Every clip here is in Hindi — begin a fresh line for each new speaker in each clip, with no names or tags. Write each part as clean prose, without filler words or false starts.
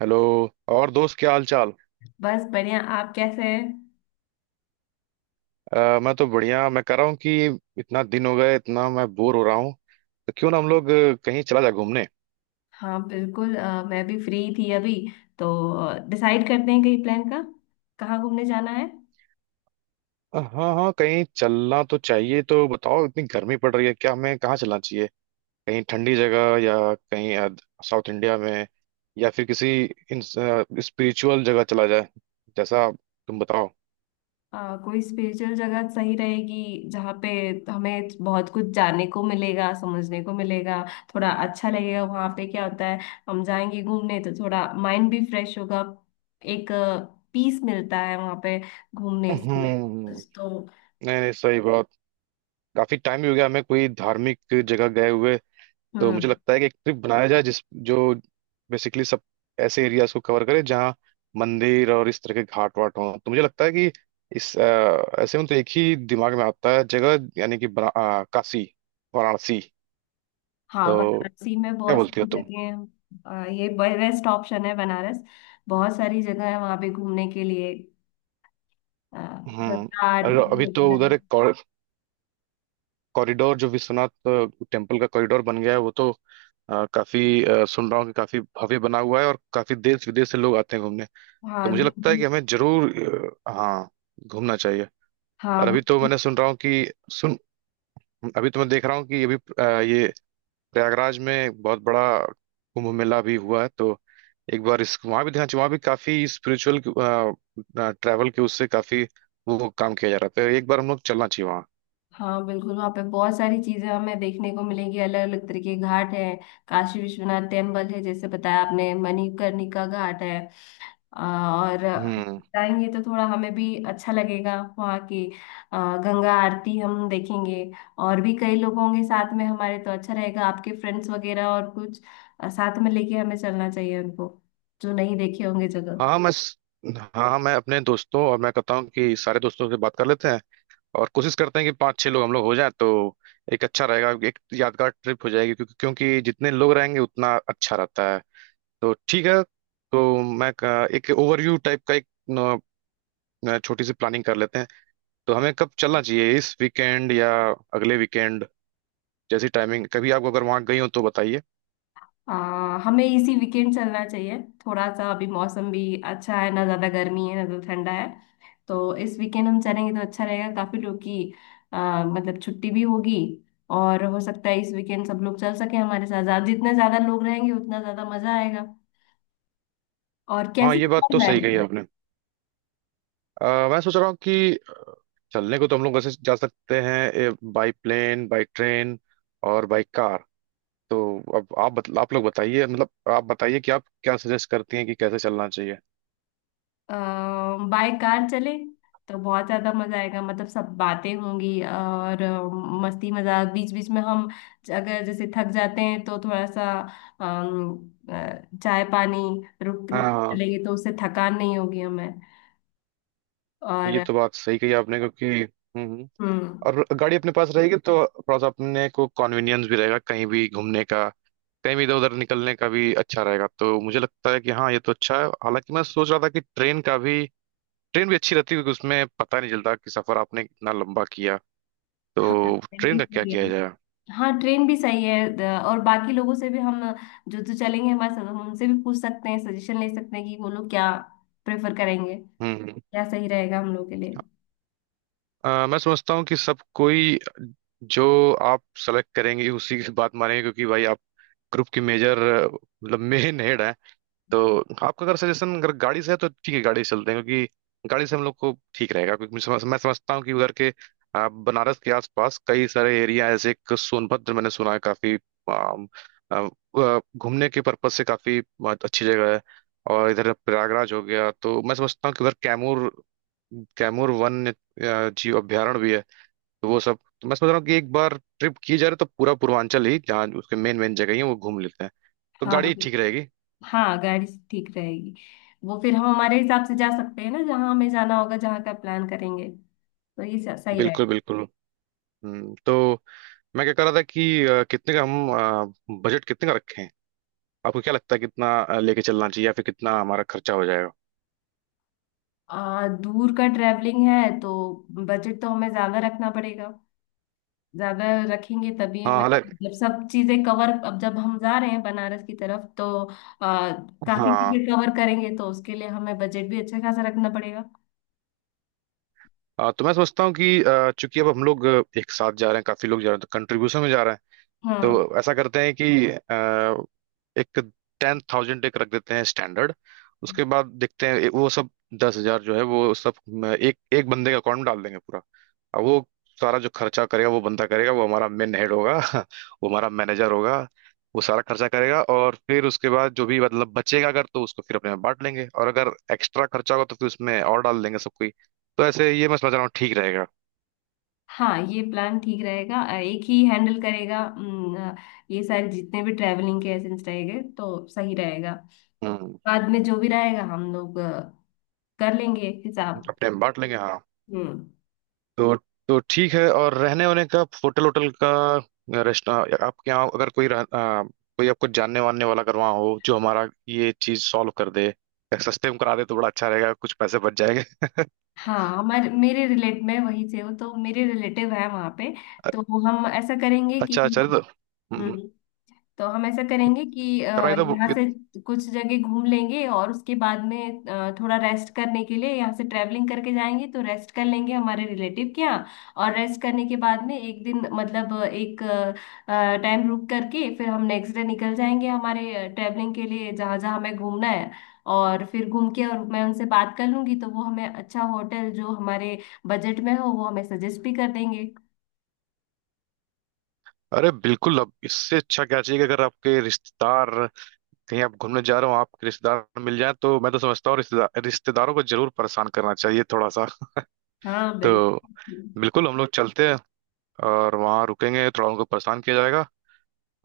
हेलो। और दोस्त, क्या हाल चाल?
बस बढ़िया। आप कैसे हैं?
मैं तो बढ़िया। मैं कह रहा हूँ कि इतना दिन हो गए, इतना मैं बोर हो रहा हूँ। तो क्यों ना हम लोग कहीं चला जाए घूमने।
हाँ बिल्कुल। मैं भी फ्री थी अभी तो डिसाइड करते हैं कहीं प्लान का। कहाँ घूमने जाना है?
हाँ हाँ, कहीं चलना तो चाहिए। तो बताओ, इतनी गर्मी पड़ रही है, क्या हमें कहाँ चलना चाहिए? कहीं ठंडी जगह, या कहीं साउथ इंडिया में, या फिर किसी स्पिरिचुअल जगह चला जाए, जैसा तुम बताओ।
कोई स्पेशल जगह सही रहेगी जहाँ पे हमें बहुत कुछ जानने को मिलेगा, समझने को मिलेगा। थोड़ा अच्छा लगेगा वहाँ पे क्या होता है। हम जाएंगे घूमने तो थोड़ा माइंड भी फ्रेश होगा। एक पीस मिलता है वहाँ पे घूमने से।
हम्म।
तो।
नहीं नहीं, सही बात। काफी टाइम भी हो गया हमें कोई धार्मिक जगह गए हुए। तो मुझे
हम्म।
लगता है कि एक ट्रिप बनाया जाए जिस जो बेसिकली सब ऐसे एरियाज को कवर करे जहाँ मंदिर और इस तरह के घाट वाट हों। तो मुझे लगता है कि ऐसे में तो एक ही दिमाग में आता है जगह, यानी कि काशी, वाराणसी।
हाँ,
तो
वाराणसी में
क्या
बहुत
बोलती हो
सारी
तुम?
जगह हैं। ये बेस्ट ऑप्शन है बनारस। बहुत सारी जगह है वहाँ पे घूमने के लिए। आ,
हम्म।
गंगा
और
आरती
अभी तो उधर
वगैरह।
एक कॉरिडोर, जो विश्वनाथ टेम्पल का कॉरिडोर बन गया है, वो तो सुन रहा हूँ कि काफी भव्य बना हुआ है, और काफी देश विदेश से लोग आते हैं घूमने। तो
हाँ।
मुझे लगता है कि हमें जरूर, हाँ, घूमना चाहिए।
हाँ
और अभी तो
बिल्कुल।
मैंने सुन रहा हूँ कि सुन अभी तो मैं देख रहा हूँ कि अभी ये प्रयागराज में बहुत बड़ा कुंभ मेला भी हुआ है। तो एक बार इस वहाँ भी ध्यान चाहिए। वहाँ भी काफी स्पिरिचुअल ट्रैवल के उससे काफी वो काम किया जा रहा था। एक बार हम लोग चलना चाहिए वहाँ।
हाँ बिल्कुल, वहाँ पे बहुत सारी चीजें हमें देखने को मिलेंगी। अलग अलग तरह के घाट हैं। काशी विश्वनाथ टेम्पल है जैसे बताया आपने, मणिकर्णिका घाट है। और
हम्म।
जाएंगे तो थोड़ा हमें भी अच्छा लगेगा वहाँ की। गंगा आरती हम देखेंगे। और भी कई लोग होंगे साथ में हमारे तो अच्छा रहेगा। आपके फ्रेंड्स वगैरह और कुछ साथ में लेके हमें चलना चाहिए उनको, जो नहीं देखे होंगे जगह।
हाँ हाँ, हाँ हाँ, मैं कहता हूँ कि सारे दोस्तों से बात कर लेते हैं, और कोशिश करते हैं कि पाँच छः लोग हम लोग हो जाएं। तो एक अच्छा रहेगा एक यादगार ट्रिप हो जाएगी, क्योंकि क्योंकि जितने लोग रहेंगे उतना अच्छा रहता है। तो ठीक है। तो एक ओवरव्यू टाइप का एक न, न, छोटी सी प्लानिंग कर लेते हैं। तो हमें कब चलना चाहिए, इस वीकेंड या अगले वीकेंड? जैसी टाइमिंग, कभी आप अगर वहां गई हो तो बताइए।
हमें इसी वीकेंड चलना चाहिए। थोड़ा सा अभी मौसम भी अच्छा है, ना ज्यादा गर्मी है ना ज्यादा ठंडा है। तो इस वीकेंड हम चलेंगे तो अच्छा रहेगा, काफी लोग की मतलब छुट्टी भी होगी। और हो सकता है इस वीकेंड सब लोग चल सके हमारे साथ। जितने ज्यादा लोग रहेंगे उतना ज्यादा मजा आएगा। और
हाँ,
कैसे
ये बात
चला
तो सही कही
जाएगा?
आपने। मैं सोच रहा हूँ कि चलने को तो हम लोग वैसे जा सकते हैं, बाई प्लेन, बाई ट्रेन, और बाई कार। तो अब आप लोग बताइए, मतलब आप बताइए कि आप क्या सजेस्ट करती हैं कि कैसे चलना चाहिए।
बाय कार चले तो बहुत ज्यादा मजा आएगा। मतलब सब बातें होंगी, और मस्ती मजाक बीच बीच में हम, अगर जैसे थक जाते हैं तो थोड़ा सा अम, चाय पानी रुक रुक
हाँ,
लेंगे तो उससे थकान नहीं होगी हमें।
ये
और
तो बात सही कही आपने, क्योंकि हम्म।
हम्म।
और गाड़ी अपने पास रहेगी तो थोड़ा सा अपने को कन्वीनियंस भी रहेगा कहीं भी घूमने का, कहीं भी इधर उधर निकलने का भी अच्छा रहेगा। तो मुझे लगता है कि हाँ, ये तो अच्छा है, हालांकि मैं सोच रहा था कि ट्रेन भी अच्छी रहती है, क्योंकि उसमें पता नहीं चलता कि सफर आपने कितना लंबा किया।
हाँ,
तो
ट्रेन
ट्रेन
भी
का क्या
सही
किया
है।
जाए?
हाँ, ट्रेन भी सही है। और बाकी लोगों से भी हम, जो जो चलेंगे हमारे साथ, हम उनसे भी पूछ सकते हैं, सजेशन ले सकते हैं कि वो लोग क्या प्रेफर करेंगे,
हम्म,
क्या सही रहेगा हम लोग के लिए।
मैं समझता हूँ कि सब कोई जो आप सेलेक्ट करेंगे उसी की बात मानेंगे, क्योंकि भाई आप ग्रुप की मेजर, मतलब मेन हेड। तो आपका अगर सजेशन अगर गाड़ी से है तो ठीक है, गाड़ी से चलते हैं, क्योंकि गाड़ी से हम लोग को ठीक रहेगा। क्योंकि मैं समझता हूँ कि उधर के बनारस के आसपास कई सारे एरिया है, जैसे एक सोनभद्र मैंने सुना है काफी आम, आ, घूमने के पर्पज से काफी बहुत अच्छी जगह है। और इधर प्रयागराज हो गया। तो मैं समझता हूँ कि उधर कैमूर कैमूर वन जीव अभयारण्य भी है। तो वो सब तो मैं समझ रहा हूँ कि एक बार ट्रिप की जा रही है तो पूरा पूर्वांचल ही, जहाँ उसके मेन मेन जगह ही हैं, वो घूम लेते हैं। तो
हाँ।
गाड़ी ठीक रहेगी।
हाँ, गाड़ी से ठीक रहेगी। वो फिर हम हमारे हिसाब से जा सकते हैं ना, जहाँ हमें जाना होगा जहाँ का प्लान करेंगे। तो ये सही रहेगा।
बिल्कुल, बिल्कुल। तो मैं क्या कह रहा था कि अ, कितने का हम अ, बजट कितने का रखें? आपको क्या लगता है कितना लेके चलना चाहिए, या फिर कितना हमारा खर्चा हो जाएगा?
दूर का ट्रैवलिंग है तो बजट तो हमें ज्यादा रखना पड़ेगा। ज्यादा रखेंगे तभी
हाँ,
हमें,
हालांकि।
जब सब चीजें कवर, अब जब हम जा रहे हैं बनारस की तरफ तो आ, काफी
हाँ,
चीजें कवर करेंगे तो उसके लिए हमें बजट भी अच्छा खासा रखना पड़ेगा।
तो मैं सोचता हूँ कि चूंकि अब हम लोग एक साथ जा रहे हैं, काफी लोग जा रहे हैं तो कंट्रीब्यूशन में जा रहे हैं।
हाँ।
तो ऐसा करते हैं कि एक 10,000 एक रख देते हैं स्टैंडर्ड। उसके बाद देखते हैं, वो सब 10,000 जो है वो सब एक एक बंदे के अकाउंट में डाल देंगे पूरा। अब वो सारा जो खर्चा करेगा वो बंदा करेगा, वो हमारा मेन हेड होगा। वो हमारा मैनेजर होगा। वो सारा खर्चा करेगा, और फिर उसके बाद जो भी मतलब बचेगा, अगर, तो उसको फिर अपने में बांट लेंगे, और अगर एक्स्ट्रा खर्चा होगा तो फिर उसमें और डाल देंगे सब कोई। तो ऐसे ये मैं समझ रहा हूँ ठीक रहेगा।
हाँ ये प्लान ठीक रहेगा। एक ही हैंडल करेगा ये सारे जितने भी ट्रैवलिंग के एसेंस रहेंगे तो सही रहेगा।
हम्म।
बाद में जो भी रहेगा हम लोग कर लेंगे हिसाब।
अपने में बांट लेंगे, हाँ।
हम्म।
तो तो ठीक है, और रहने वहने का, होटल होटल का, रेस्टोरेंट, आपके यहाँ अगर कोई कोई आपको जानने वानने वाला अगर वहाँ हो जो हमारा ये चीज सॉल्व कर दे या सस्ते में करा दे तो बड़ा अच्छा रहेगा, कुछ पैसे बच जाएंगे।
हाँ हमारे, मेरे रिलेट में वहीं से हो तो मेरे रिलेटिव है वहाँ पे। तो हम ऐसा करेंगे कि।
अच्छा, अच्छा। तो
हम्म। तो हम ऐसा करेंगे कि
कराइए। तो
यहाँ से कुछ जगह घूम लेंगे और उसके बाद में थोड़ा रेस्ट करने के लिए यहाँ से ट्रैवलिंग करके जाएंगे तो रेस्ट कर लेंगे हमारे रिलेटिव के यहाँ। और रेस्ट करने के बाद में एक दिन मतलब एक टाइम रुक करके फिर हम नेक्स्ट डे निकल जाएंगे हमारे ट्रैवलिंग के लिए, जहाँ जहाँ हमें घूमना है। और फिर घूम के, और मैं उनसे बात कर लूंगी तो वो हमें अच्छा होटल, जो हमारे बजट में हो, वो हमें सजेस्ट भी कर देंगे।
अरे बिल्कुल, अब इससे अच्छा क्या चाहिए कि अगर आपके रिश्तेदार, कहीं आप घूमने जा रहे हो आपके रिश्तेदार मिल जाए, तो मैं तो समझता हूँ रिश्तेदारों को जरूर परेशान करना चाहिए, थोड़ा सा।
हाँ
तो
बिल्कुल।
बिल्कुल, हम लोग चलते हैं और वहाँ रुकेंगे, थोड़ा उनको परेशान किया जाएगा।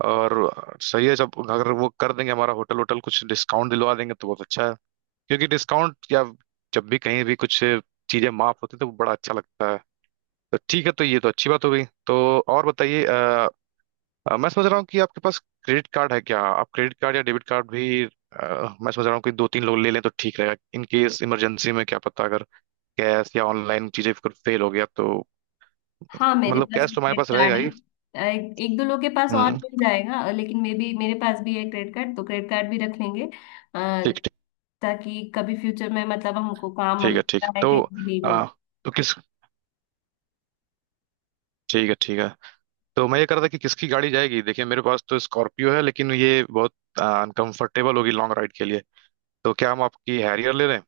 और सही है, जब अगर वो कर देंगे हमारा होटल होटल, कुछ डिस्काउंट दिलवा देंगे तो बहुत अच्छा है। क्योंकि डिस्काउंट, या जब भी कहीं भी कुछ चीजें माफ होती तो वो बड़ा अच्छा लगता है। तो ठीक है, तो ये तो अच्छी बात हो गई। तो और बताइए। मैं समझ रहा हूँ कि आपके पास क्रेडिट कार्ड है? क्या आप क्रेडिट कार्ड या डेबिट कार्ड भी, मैं समझ रहा हूँ कि दो तीन लोग ले लें तो ठीक रहेगा, इन केस इमरजेंसी में क्या पता, अगर कैश या ऑनलाइन चीजें अगर फेल हो गया तो।
हाँ, मेरे
मतलब
पास
कैश तो हमारे
क्रेडिट
पास
कार्ड
रहेगा
है।
ही।
एक दो लोग के पास और
हम्म।
मिल जाएगा। लेकिन मे भी, मेरे पास भी है क्रेडिट कार्ड, तो क्रेडिट कार्ड भी रख लेंगे। अ,
ठीक, ठीक।
ताकि कभी फ्यूचर में मतलब हमको काम
ठीक है, ठीक है।
लगता है
तो
कहीं भी नीड हो।
अ, तो किस ठीक है, ठीक है। तो मैं ये कर रहा था कि किसकी गाड़ी जाएगी। देखिए, मेरे पास तो स्कॉर्पियो है, लेकिन ये बहुत अनकंफर्टेबल होगी लॉन्ग राइड के लिए। तो क्या हम आपकी हैरियर ले लें?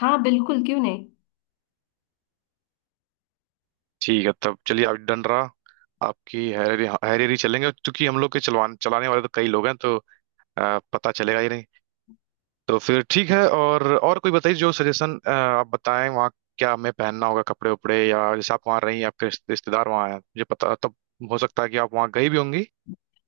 हाँ बिल्कुल, क्यों नहीं।
ठीक है, तब चलिए, आप डन रहा। आपकी हैरियर, हैरियर ही चलेंगे, क्योंकि हम लोग के चलवान चलाने वाले तो कई लोग हैं, तो पता चलेगा ही नहीं। तो फिर ठीक है, और कोई बताइए जो सजेशन आप बताएं, वहाँ क्या हमें पहनना होगा, कपड़े उपड़े, या जैसे आप वहाँ रही, आपके रिश्तेदार वहाँ हैं, मुझे पता, तब हो सकता है कि आप वहाँ गई भी होंगी।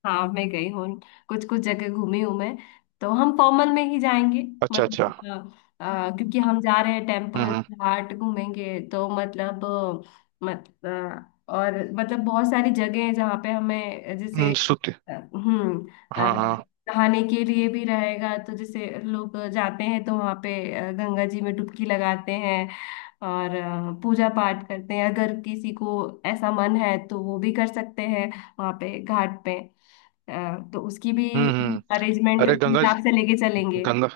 हाँ, मैं गई हूँ। कुछ कुछ जगह घूमी हूँ मैं। तो हम फॉर्मल में ही जाएंगे।
अच्छा, अच्छा।
मतलब क्योंकि हम जा रहे हैं
हम्म,
टेम्पल
हम्म।
घाट घूमेंगे तो मतलब अ, मत अ, और मतलब बहुत सारी जगह है जहाँ पे हमें जैसे
सूती।
हम्म। अ,
हाँ, हाँ।
नहाने के लिए भी रहेगा तो जैसे लोग जाते हैं तो वहाँ पे गंगा जी में डुबकी लगाते हैं। और पूजा पाठ करते हैं, अगर किसी को ऐसा मन है तो वो भी कर सकते हैं वहाँ पे घाट पे। तो उसकी भी
हम्म, हम्म।
अरेंजमेंट
अरे, गंगा,
हिसाब से लेके चलेंगे।
गंगा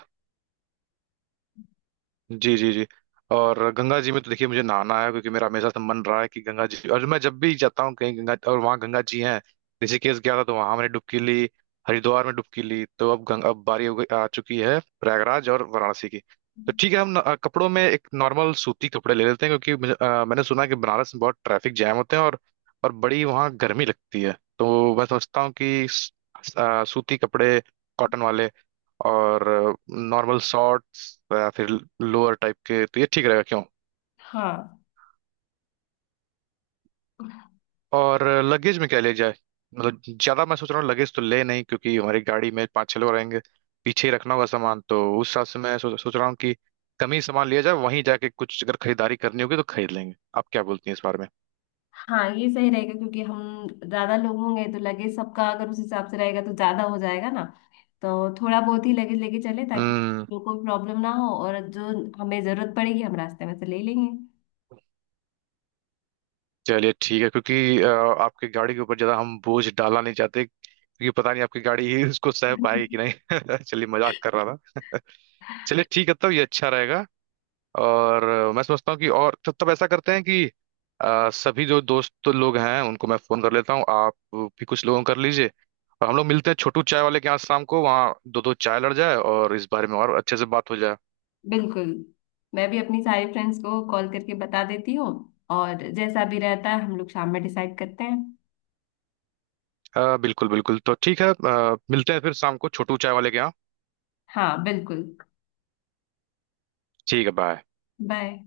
जी, जी, जी। और गंगा जी में तो देखिए, मुझे नहाना है, क्योंकि मेरा हमेशा से मन रहा है कि गंगा जी, और मैं जब भी जाता हूँ कहीं गंगा, और वहाँ गंगा जी हैं। ऋषिकेश गया था, तो वहाँ हमने डुबकी ली। हरिद्वार में डुबकी ली। तो अब बारी हो गई आ चुकी है प्रयागराज और वाराणसी की। तो ठीक है, हम न, अ, कपड़ों में एक नॉर्मल सूती कपड़े ले लेते हैं, क्योंकि मैंने सुना है कि बनारस में बहुत ट्रैफिक जैम होते हैं, और बड़ी वहाँ गर्मी लगती है। तो मैं सोचता हूँ कि सूती कपड़े, कॉटन वाले, और नॉर्मल शॉर्ट्स या फिर लोअर टाइप के, तो ये ठीक रहेगा, क्यों?
हाँ।
और लगेज में क्या ले जाए, मतलब ज्यादा मैं सोच रहा हूँ लगेज तो ले नहीं क्योंकि हमारी गाड़ी में पाँच छह लोग रहेंगे, पीछे ही रखना होगा सामान, तो उस हिसाब से मैं सोच सोच रहा हूँ कि कम ही सामान लिया जाए, वहीं जाके कुछ अगर खरीदारी करनी होगी तो खरीद लेंगे। आप क्या बोलती हैं इस बारे में?
हाँ ये सही रहेगा, क्योंकि हम ज्यादा लोग होंगे तो लगेज सबका अगर उस हिसाब से रहेगा तो ज्यादा हो जाएगा ना। तो थोड़ा बहुत ही लगेज लेके चले, ताकि
हम्म।
लोगों को प्रॉब्लम ना हो, और जो हमें जरूरत पड़ेगी हम रास्ते में से ले लेंगे।
चलिए ठीक है, क्योंकि आपकी गाड़ी के ऊपर ज्यादा हम बोझ डालना नहीं चाहते, क्योंकि पता नहीं आपकी गाड़ी ही उसको सह पाएगी कि नहीं। चलिए, मजाक कर रहा था। चलिए ठीक है, तब ये अच्छा रहेगा। और मैं समझता हूँ कि और तब तब ऐसा करते हैं कि सभी जो दोस्त लोग हैं उनको मैं फोन कर लेता हूँ, आप भी कुछ लोगों को कर लीजिए, और हम लोग मिलते हैं छोटू चाय वाले के यहाँ शाम को, वहाँ दो दो चाय लड़ जाए और इस बारे में और अच्छे से बात हो जाए।
बिल्कुल। मैं भी अपनी सारी फ्रेंड्स को कॉल करके बता देती हूँ, और जैसा भी रहता है हम लोग शाम में डिसाइड करते हैं।
हाँ, बिल्कुल, बिल्कुल। तो ठीक है, मिलते हैं फिर शाम को छोटू चाय वाले के यहाँ।
हाँ बिल्कुल।
ठीक है, बाय।
बाय।